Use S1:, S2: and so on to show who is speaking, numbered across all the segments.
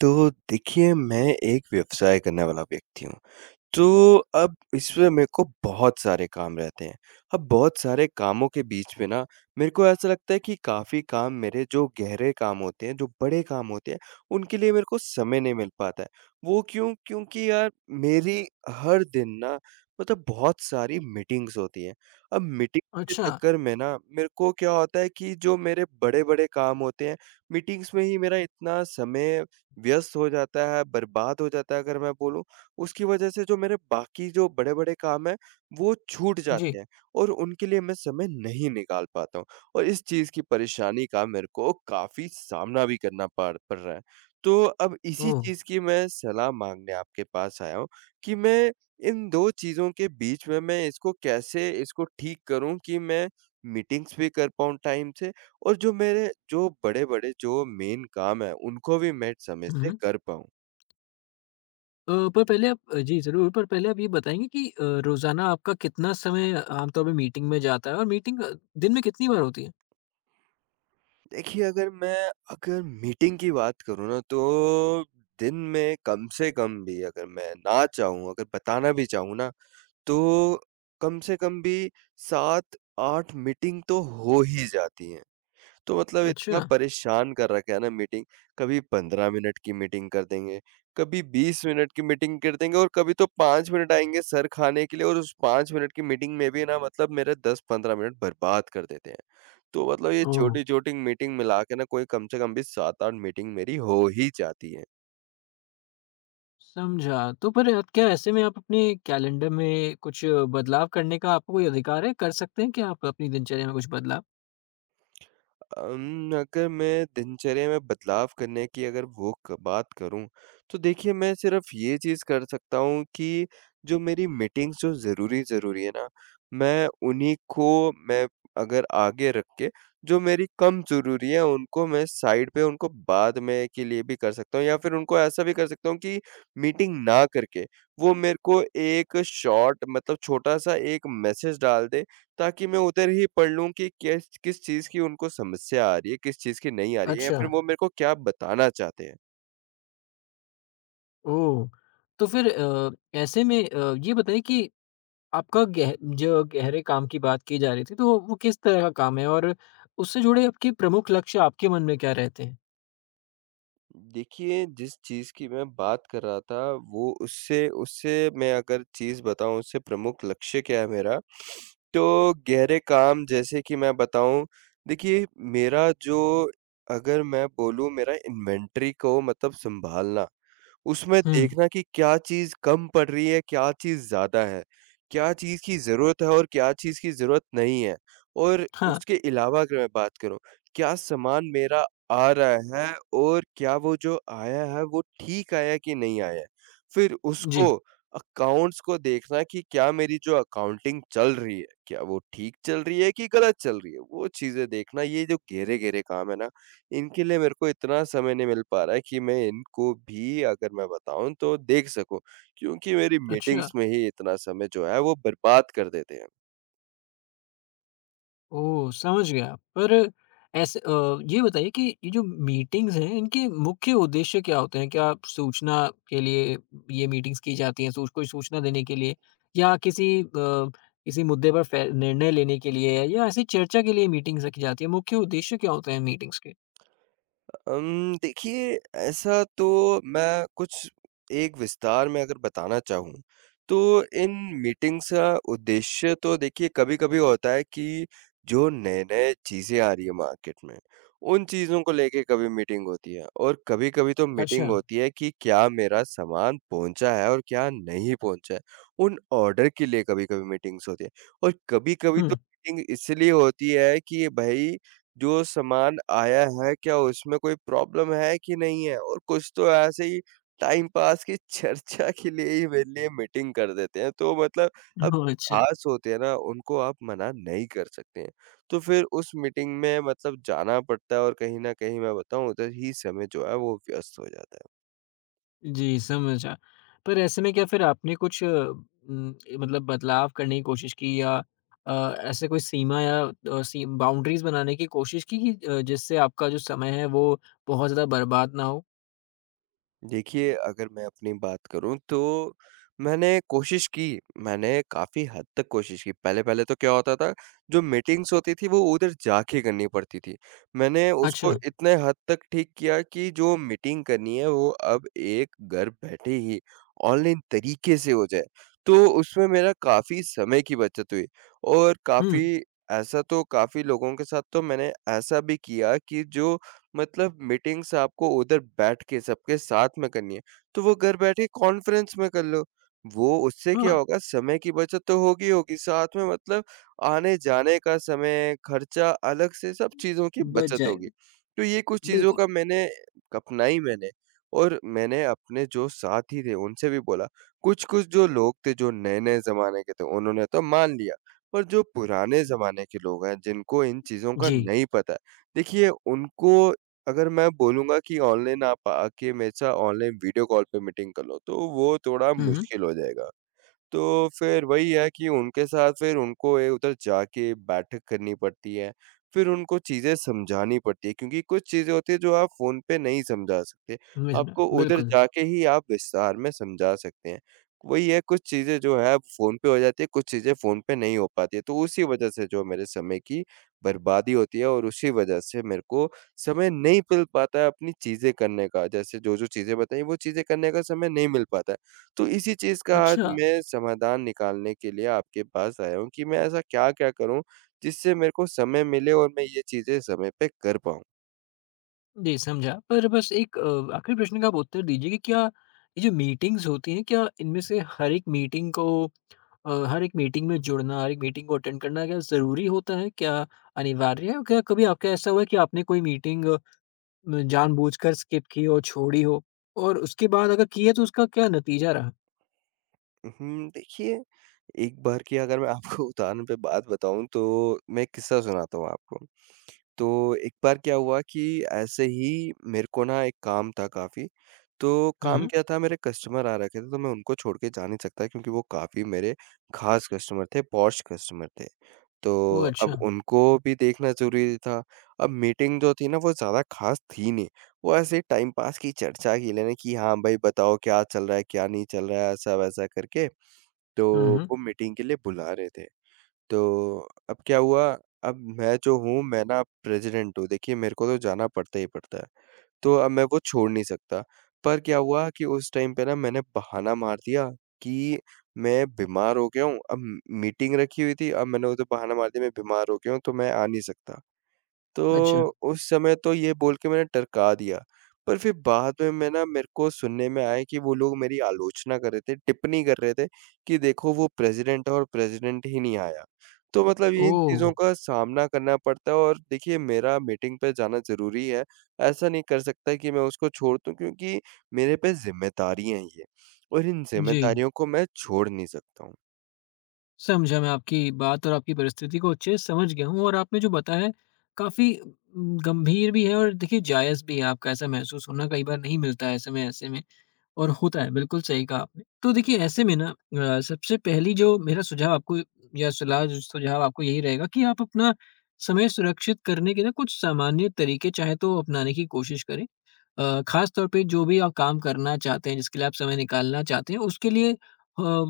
S1: तो देखिए, मैं एक व्यवसाय करने वाला व्यक्ति हूँ। तो अब इसमें मेरे को बहुत सारे काम रहते हैं। अब बहुत सारे कामों के बीच में ना, मेरे को ऐसा लगता है कि काफ़ी काम मेरे, जो गहरे काम होते हैं, जो बड़े काम होते हैं, उनके लिए मेरे को समय नहीं मिल पाता है। वो क्यों? क्योंकि यार, मेरी हर दिन ना, मतलब बहुत सारी मीटिंग्स होती हैं। अब मीटिंग्स के
S2: अच्छा,
S1: चक्कर में ना, मेरे को क्या होता है कि जो मेरे बड़े-बड़े काम होते हैं, मीटिंग्स में ही मेरा इतना समय व्यस्त हो जाता है, बर्बाद हो जाता है, अगर मैं बोलूँ। उसकी वजह से जो मेरे बाकी जो बड़े-बड़े काम हैं, वो छूट हुँ।
S2: जी।
S1: जाते हैं। और उनके लिए मैं समय नहीं निकाल पाता हूँ, और इस चीज़ की परेशानी का मेरे को काफ़ी सामना भी करना पड़ पड़ रहा है। तो अब इसी हुँ।
S2: ओह!
S1: चीज़ की मैं सलाह माँगने आपके पास आया हूँ कि मैं इन 2 चीज़ों के बीच में मैं इसको कैसे इसको ठीक करूँ, कि मैं मीटिंग्स भी कर पाऊँ टाइम से, और जो मेरे जो बड़े-बड़े जो मेन काम हैं, उनको भी मैं समय से
S2: हुँ।
S1: कर पाऊँ।
S2: पर पहले आप अ, जी ज़रूर, पर पहले आप ये बताएँगे कि रोज़ाना आपका कितना समय आमतौर पे मीटिंग में जाता है और मीटिंग दिन में कितनी बार होती है?
S1: देखिए, अगर मीटिंग की बात करूँ ना, तो दिन में कम से कम भी, अगर मैं ना चाहूँ, अगर बताना भी चाहूँ ना, तो कम से कम भी 7-8 मीटिंग तो हो ही जाती हैं। तो मतलब इतना
S2: अच्छा,
S1: परेशान कर रखा है ना मीटिंग। कभी 15 मिनट की मीटिंग कर देंगे, कभी 20 मिनट की मीटिंग कर देंगे, और कभी तो 5 मिनट आएँगे सर खाने के लिए, और उस 5 मिनट की मीटिंग में भी ना, मतलब मेरे 10-15 मिनट बर्बाद कर देते हैं। तो मतलब ये
S2: ओह!
S1: छोटी-छोटी मीटिंग मिला के ना, कोई कम से कम भी 7-8 मीटिंग मेरी हो ही जाती है।
S2: समझा। तो पर आप क्या ऐसे में आप अपने कैलेंडर में कुछ बदलाव करने का आपको कोई अधिकार है? कर सकते हैं क्या आप अपनी दिनचर्या में कुछ बदलाव?
S1: अगर मैं दिनचर्या में बदलाव करने की, अगर वो क बात करूँ, तो देखिए मैं सिर्फ़ ये चीज़ कर सकता हूँ कि जो मेरी मीटिंग्स जो ज़रूरी-ज़रूरी है ना, मैं उन्हीं को, मैं अगर आगे रख के, जो मेरी कम ज़रूरी है, उनको मैं साइड पे, उनको बाद में के लिए भी कर सकता हूँ, या फिर उनको ऐसा भी कर सकता हूँ कि मीटिंग ना करके, वो मेरे को एक शॉर्ट, मतलब छोटा-सा एक मैसेज डाल दे, ताकि मैं उधर ही पढ़ लूँ कि किस किस चीज़ की उनको समस्या आ रही है, किस चीज़ की नहीं आ रही है, या
S2: अच्छा,
S1: फिर वो मेरे को क्या बताना चाहते हैं।
S2: ओह! तो फिर ऐसे में ये बताइए कि आपका गह जो गहरे काम की बात की जा रही थी, तो वो किस तरह का काम है और उससे जुड़े आपके प्रमुख लक्ष्य आपके मन में क्या रहते हैं?
S1: देखिए, जिस चीज़ की मैं बात कर रहा था, वो, उससे उससे मैं अगर चीज़ बताऊँ, उससे प्रमुख लक्ष्य क्या है मेरा, तो गहरे काम जैसे कि मैं बताऊँ, देखिए मेरा जो, अगर मैं बोलूँ, मेरा इन्वेंटरी को मतलब सँभालना, उसमें
S2: हुँ,
S1: देखना कि क्या चीज़ कम पड़ रही है, क्या चीज़ ज़्यादा है, क्या चीज़ की ज़रूरत है और क्या चीज़ की ज़रूरत नहीं है। और
S2: हाँ,
S1: उसके अलावा अगर मैं बात करूँ, क्या सामान मेरा आ रहा है, और क्या वो जो आया है वो ठीक आया है कि नहीं आया है। फिर
S2: जी,
S1: उसको, अकाउंट्स को देखना कि क्या मेरी जो अकाउंटिंग चल रही है, क्या वो ठीक चल रही है कि गलत चल रही है। वो चीज़ें देखना, ये जो घेरे-घेरे काम है ना, इनके लिए मेरे को इतना समय नहीं मिल पा रहा है कि मैं इनको भी, अगर मैं बताऊँ, तो देख सकूँ, क्योंकि मेरी
S2: अच्छा,
S1: मीटिंग्स में ही इतना समय जो है वो बर्बाद कर देते हैं।
S2: ओह! समझ गया। पर ऐसे ये बताइए कि ये जो मीटिंग्स हैं, इनके मुख्य उद्देश्य क्या होते हैं? क्या सूचना के लिए ये मीटिंग्स की जाती हैं, सूच कोई सूचना देने के लिए या किसी किसी मुद्दे पर फै निर्णय लेने के लिए या ऐसी चर्चा के लिए मीटिंग्स रखी जाती है? मुख्य उद्देश्य क्या होते हैं मीटिंग्स के?
S1: देखिए, ऐसा तो मैं कुछ, एक विस्तार में अगर बताना चाहूँ, तो इन मीटिंग्स का उद्देश्य तो देखिए कभी-कभी होता है कि जो नए-नए चीज़ें आ रही है मार्केट में, उन चीज़ों को लेके कभी मीटिंग होती है, और कभी-कभी तो मीटिंग
S2: अच्छा,
S1: होती है कि क्या मेरा सामान पहुँचा है और क्या नहीं पहुँचा है, उन ऑर्डर के लिए कभी-कभी मीटिंग्स होती है, और कभी-कभी तो
S2: हुँ।
S1: मीटिंग इसलिए होती है कि भाई जो सामान आया है, क्या उसमें कोई प्रॉब्लम है कि नहीं है? और कुछ तो ऐसे ही टाइम पास की चर्चा के लिए ही मेरे लिए मीटिंग कर देते हैं। तो मतलब अब
S2: ओह! अच्छा।
S1: ख़ास होते हैं ना, उनको आप मना नहीं कर सकते हैं। तो फिर उस मीटिंग में मतलब जाना पड़ता है, और कहीं न कहीं मैं बताऊँ उधर ही समय जो है वो व्यस्त हो जाता है।
S2: जी, समझा। पर ऐसे में क्या फिर आपने कुछ मतलब बदलाव करने की कोशिश की या अ, ऐसे कोई सीमा या अ, सी बाउंड्रीज़ बनाने की कोशिश की कि जिससे आपका जो समय है वो बहुत ज़्यादा बर्बाद ना हो?
S1: देखिए, अगर मैं अपनी बात करूँ, तो मैंने कोशिश की, मैंने काफ़ी हद तक कोशिश की। पहले-पहले तो क्या होता था, जो मीटिंग्स होती थी वो उधर जाके करनी पड़ती थी। मैंने उसको
S2: अच्छा।
S1: इतने हद तक ठीक किया कि जो मीटिंग करनी है वो अब एक घर बैठे ही ऑनलाइन तरीके से हो जाए। तो उसमें मेरा काफ़ी समय की बचत हुई, और
S2: हुँ,
S1: काफ़ी ऐसा तो, काफ़ी लोगों के साथ तो मैंने ऐसा भी किया कि जो, मतलब मीटिंग्स आपको उधर बैठ के सबके साथ में करनी है, तो वो घर बैठे कॉन्फ्रेंस में कर लो। वो उससे क्या
S2: हाँ,
S1: होगा, समय की बचत तो होगी ही होगी, साथ में मतलब आने-जाने का समय, खर्चा, अलग से सब चीज़ों की
S2: बच
S1: बचत होगी।
S2: जाएगा।
S1: तो ये कुछ चीज़ों
S2: बिल्कुल।
S1: का मैंने अपनाई मैंने, और मैंने अपने जो साथी थे उनसे भी बोला। कुछ-कुछ जो लोग थे जो नए-नए ज़माने के थे, उन्होंने तो मान लिया, पर जो पुराने ज़माने के लोग हैं जिनको इन चीज़ों का
S2: जी।
S1: नहीं पता है, देखिए उनको, अगर मैं बोलूँगा कि ऑनलाइन आप आके मेरे साथ ऑनलाइन वीडियो कॉल पे मीटिंग कर लो, तो वो थोड़ा
S2: हुँ, हुँ।
S1: मुश्किल हो जाएगा। तो फिर वही है कि उनके साथ, फिर उनको ए उधर जाके बैठक करनी पड़ती है। फिर उनको चीज़ें समझानी पड़ती है, क्योंकि कुछ चीज़ें होती हैं जो आप फ़ोन पे नहीं समझा सकते। आपको उधर
S2: बिल्कुल।
S1: जाके ही आप विस्तार में समझा सकते हैं। वही है, कुछ चीज़ें जो है फ़ोन पे हो जाती है, कुछ चीज़ें फ़ोन पे नहीं हो पाती है। तो उसी वज़ह से जो मेरे समय की बर्बादी होती है, और उसी वज़ह से मेरे को समय नहीं मिल पाता है अपनी चीज़ें करने का। जैसे जो-जो चीज़ें बताई वो चीज़ें करने का समय नहीं मिल पाता है। तो इसी चीज़ का आज
S2: अच्छा।
S1: मैं समाधान निकालने के लिए आपके पास आया हूँ कि मैं ऐसा क्या-क्या करूँ, जिससे मेरे को समय मिले और मैं ये चीज़ें समय पे कर पाऊँ।
S2: जी, समझा। पर बस एक आखिरी प्रश्न का आप उत्तर दीजिए कि क्या ये जो मीटिंग्स होती हैं, क्या इनमें से हर एक मीटिंग में जुड़ना, हर एक मीटिंग को अटेंड करना क्या ज़रूरी होता है? क्या अनिवार्य है? और क्या कभी आपका ऐसा हुआ है कि आपने कोई मीटिंग जानबूझकर स्किप की हो, छोड़ी हो? और उसके बाद अगर की है तो उसका क्या नतीजा रहा?
S1: देखिए, एक बार की अगर मैं आपको उदाहरण पे बात बताऊँ, तो मैं एक किस्सा सुनाता हूँ आपको। तो एक बार क्या हुआ कि ऐसे ही मेरे को ना एक काम था काफ़ी, तो
S2: हुँ,
S1: काम
S2: हुँ।
S1: क्या था, मेरे कस्टमर आ रखे थे, तो मैं उनको छोड़ के जा नहीं सकता, क्योंकि वो काफ़ी मेरे ख़ास कस्टमर थे, पॉश कस्टमर थे। तो
S2: ओह!
S1: अब
S2: अच्छा।
S1: उनको भी देखना ज़रूरी था। अब मीटिंग जो थी ना, वो ज़्यादा ख़ास थी नहीं। वो ऐसे ही टाइम पास की चर्चा की लेने की, हाँ भाई बताओ क्या चल रहा है, क्या नहीं चल रहा है, ऐसा-वैसा करके। तो
S2: हुँ, हुँ।
S1: वो मीटिंग के लिए बुला रहे थे। तो अब क्या हुआ, अब मैं जो हूँ, मैं ना प्रेज़िडेंट हूँ। देखिए मेरे को तो जाना पड़ता ही पड़ता है। तो अब मैं वो छोड़ नहीं सकता। पर क्या हुआ कि उस टाइम पे ना मैंने बहाना मार दिया कि मैं बीमार हो गया हूँ। अब मीटिंग रखी हुई थी, अब मैंने उधर बहाना मार दिया, मैं बीमार हो गया हूँ, तो मैं आ नहीं सकता।
S2: अच्छा।
S1: तो उस समय तो ये बोल के मैंने टरका दिया, पर फिर बाद में मैं ना, मेरे को सुनने में आया कि वो लोग मेरी आलोचना कर रहे थे, टिप्पणी कर रहे थे कि देखो वो प्रेज़िडेंट है और प्रेज़िडेंट ही नहीं आया। तो मतलब ये इन
S2: ओह!
S1: चीज़ों का सामना करना पड़ता है, और देखिए मेरा मीटिंग पे जाना ज़रूरी है, ऐसा नहीं कर सकता कि मैं उसको छोड़ दूँ, क्योंकि मेरे पे ज़िम्मेदारियाँ हैं ये, और इन
S2: जी।
S1: ज़िम्मेदारियों को मैं छोड़ नहीं सकता हूँ।
S2: समझा। मैं आपकी बात और आपकी परिस्थिति को अच्छे से समझ गया हूँ और आपने जो बताया है काफ़ी गंभीर भी है और देखिए जायज़ भी है। आपका ऐसा महसूस होना कई बार नहीं मिलता है, ऐसे में और होता है। बिल्कुल सही कहा आपने। तो देखिए ऐसे में ना सबसे पहली जो मेरा सुझाव आपको या सलाह जो सुझाव आपको यही रहेगा कि आप अपना समय सुरक्षित करने के ना कुछ सामान्य तरीके चाहे तो अपनाने की कोशिश करें। खास तौर पे जो भी आप काम करना चाहते हैं, जिसके लिए आप समय निकालना चाहते हैं, उसके लिए अ,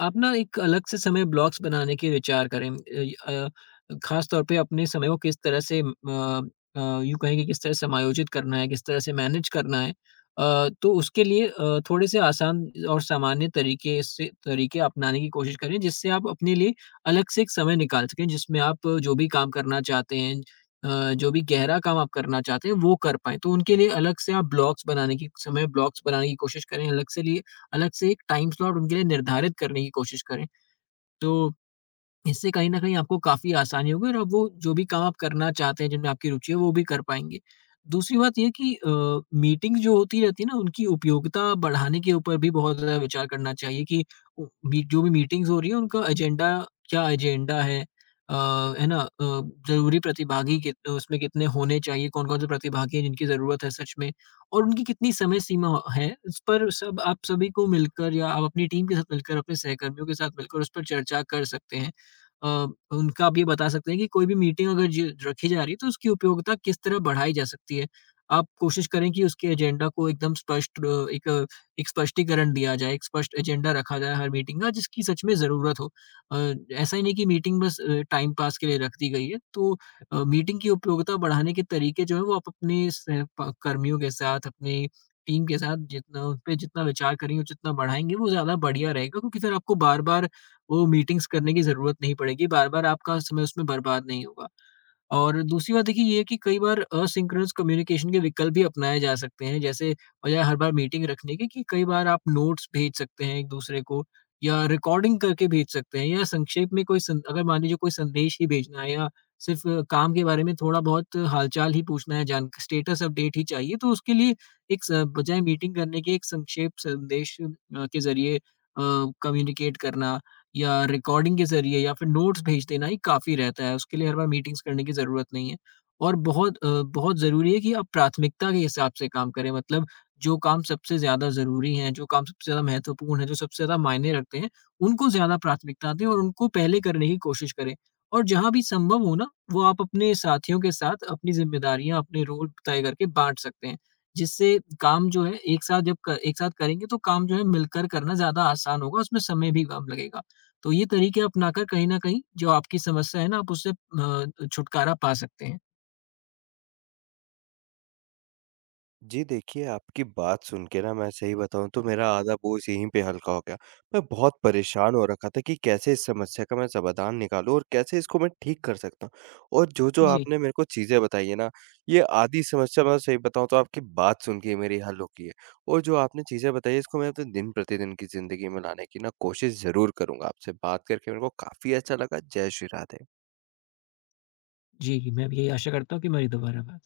S2: आप ना एक अलग से समय ब्लॉक्स बनाने के विचार करें। खास तौर पे अपने समय को किस तरह से यूँ कहें कि किस तरह से समायोजित करना है, किस तरह से मैनेज करना है। तो उसके लिए थोड़े से आसान और सामान्य तरीके से तरीके अपनाने की कोशिश करें, जिससे आप अपने लिए अलग से एक समय निकाल सकें, जिसमें आप जो भी काम करना चाहते हैं, जो भी गहरा काम आप करना चाहते हैं वो कर पाएँ। तो उनके लिए अलग से आप ब्लॉक्स बनाने की समय ब्लॉक्स बनाने की कोशिश करें, अलग से एक टाइम स्लॉट उनके लिए निर्धारित करने की कोशिश करें। तो इससे कहीं न कहीं आपको काफ़ी आसानी होगी और अब वो जो भी काम आप करना चाहते हैं, जिनमें आपकी रुचि है, वो भी कर पाएँगे। दूसरी बात ये है कि मीटिंग जो होती रहती है ना, उनकी उपयोगिता बढ़ाने के ऊपर भी बहुत ज़्यादा विचार करना चाहिए कि उ मी जो भी मीटिंग्स हो रही है, उनका एजेंडा क्या एजेंडा है? अ, है ना? ज़रूरी प्रतिभागी कित उसमें कितने होने चाहिए? कौन-कौन से प्रतिभागी हैं, जिनकी ज़रूरत है सच में? और उनकी कितनी समय सीमा है? इस पर सब आप सभी को मिलकर या आप अपनी टीम के साथ मिलकर, अपने सहकर्मियों के साथ मिलकर उस पर चर्चा कर सकते हैं। अ, उनका आप ये बता सकते हैं कि कोई भी मीटिंग अगर ज रखी जा रही है तो उसकी उपयोगिता किस तरह बढ़ाई जा सकती है? आप कोशिश करें कि उसके एजेंडा को एकदम स्पष्ट, एक स्पष्टीकरण दिया जाए, एक स्पष्ट एजेंडा रखा जाए हर मीटिंग का जिसकी सच में ज़रूरत हो। अ, ऐसा ही नहीं कि मीटिंग बस टाइम पास के लिए रख दी गई है। तो मीटिंग की उपयोगिता बढ़ाने के तरीके जो हैं वो आप अपने सह प कर्मियों के साथ, अपनी टीम के साथ जितना उनपे जितना विचार करेंगे, जितना बढ़ाएँगे वो ज़्यादा बढ़िया रहेगा, क्योंकि फिर आपको बार-बार वो मीटिंग्स करने की ज़रूरत नहीं पड़ेगी, बार-बार आपका समय उसमें बर्बाद नहीं होगा। और दूसरी बात देखिए ये है कि कई बार असिंक्रोनस कम्युनिकेशन के विकल्प भी अपनाए जा सकते हैं, जैसे बजाय हर बार मीटिंग रखने के कि कई बार आप नोट्स भेज सकते हैं एक-दूसरे को या रिकॉर्डिंग करके भेज सकते हैं या संक्षेप में कोई सं अगर मान लीजिए कोई संदेश ही भेजना है या सिर्फ़ काम के बारे में थोड़ा-बहुत हालचाल ही पूछना है, जान स्टेटस अपडेट ही चाहिए, तो उसके लिए एक स बजाय मीटिंग करने के एक संक्षेप संदेश के ज़रिए कम्युनिकेट करना या रिकॉर्डिंग के ज़रिए या फिर नोट्स भेज देना ही काफ़ी रहता है, उसके लिए हर बार मीटिंग्स करने की ज़रूरत नहीं है। और बहुत बहुत ज़रूरी है कि आप प्राथमिकता के हिसाब से काम करें, मतलब जो काम सबसे ज़्यादा ज़रूरी हैं, जो काम सबसे ज़्यादा महत्वपूर्ण हैं, जो सबसे ज़्यादा मायने रखते हैं, उनको ज़्यादा प्राथमिकता दें और उनको पहले करने की कोशिश करें। और जहाँ भी संभव हो ना, वो आप अपने साथियों के साथ अपनी ज़िम्मेदारियाँ, अपने रोल तय करके बाँट सकते हैं, जिससे काम जो है एक साथ जब क एक साथ करेंगे तो काम जो है मिलकर करना ज़्यादा आसान होगा, उसमें समय भी कम लगेगा। तो ये तरीके अपनाकर कहीं न कहीं जो आपकी समस्या है ना, आप उससे छुटकारा पा सकते हैं।
S1: जी, देखिए आपकी बात सुन के ना, मैं सही बताऊँ तो मेरा आधा बोझ यहीं पे हल्का हो गया। मैं बहुत परेशान हो रखा था कि कैसे इस समस्या का मैं समाधान निकालूँ और कैसे इसको मैं ठीक कर सकता हूँ। और जो-जो
S2: जी।
S1: आपने मेरे को चीज़ें बताई है ना, ये आधी समस्या मैं सही बताऊँ तो आपकी बात सुन के ही मेरी हल हो गई है। और जो आपने चीज़ें बताई, इसको मैं अपने दिन-प्रतिदिन की ज़िंदगी में लाने की ना कोशिश ज़रूर करूँगा। आपसे बात करके मेरे को काफ़ी अच्छा लगा। जय श्री राधे।
S2: जी, जी, मैं भी यही आशा करता हूँ कि हमारी दोबारा बात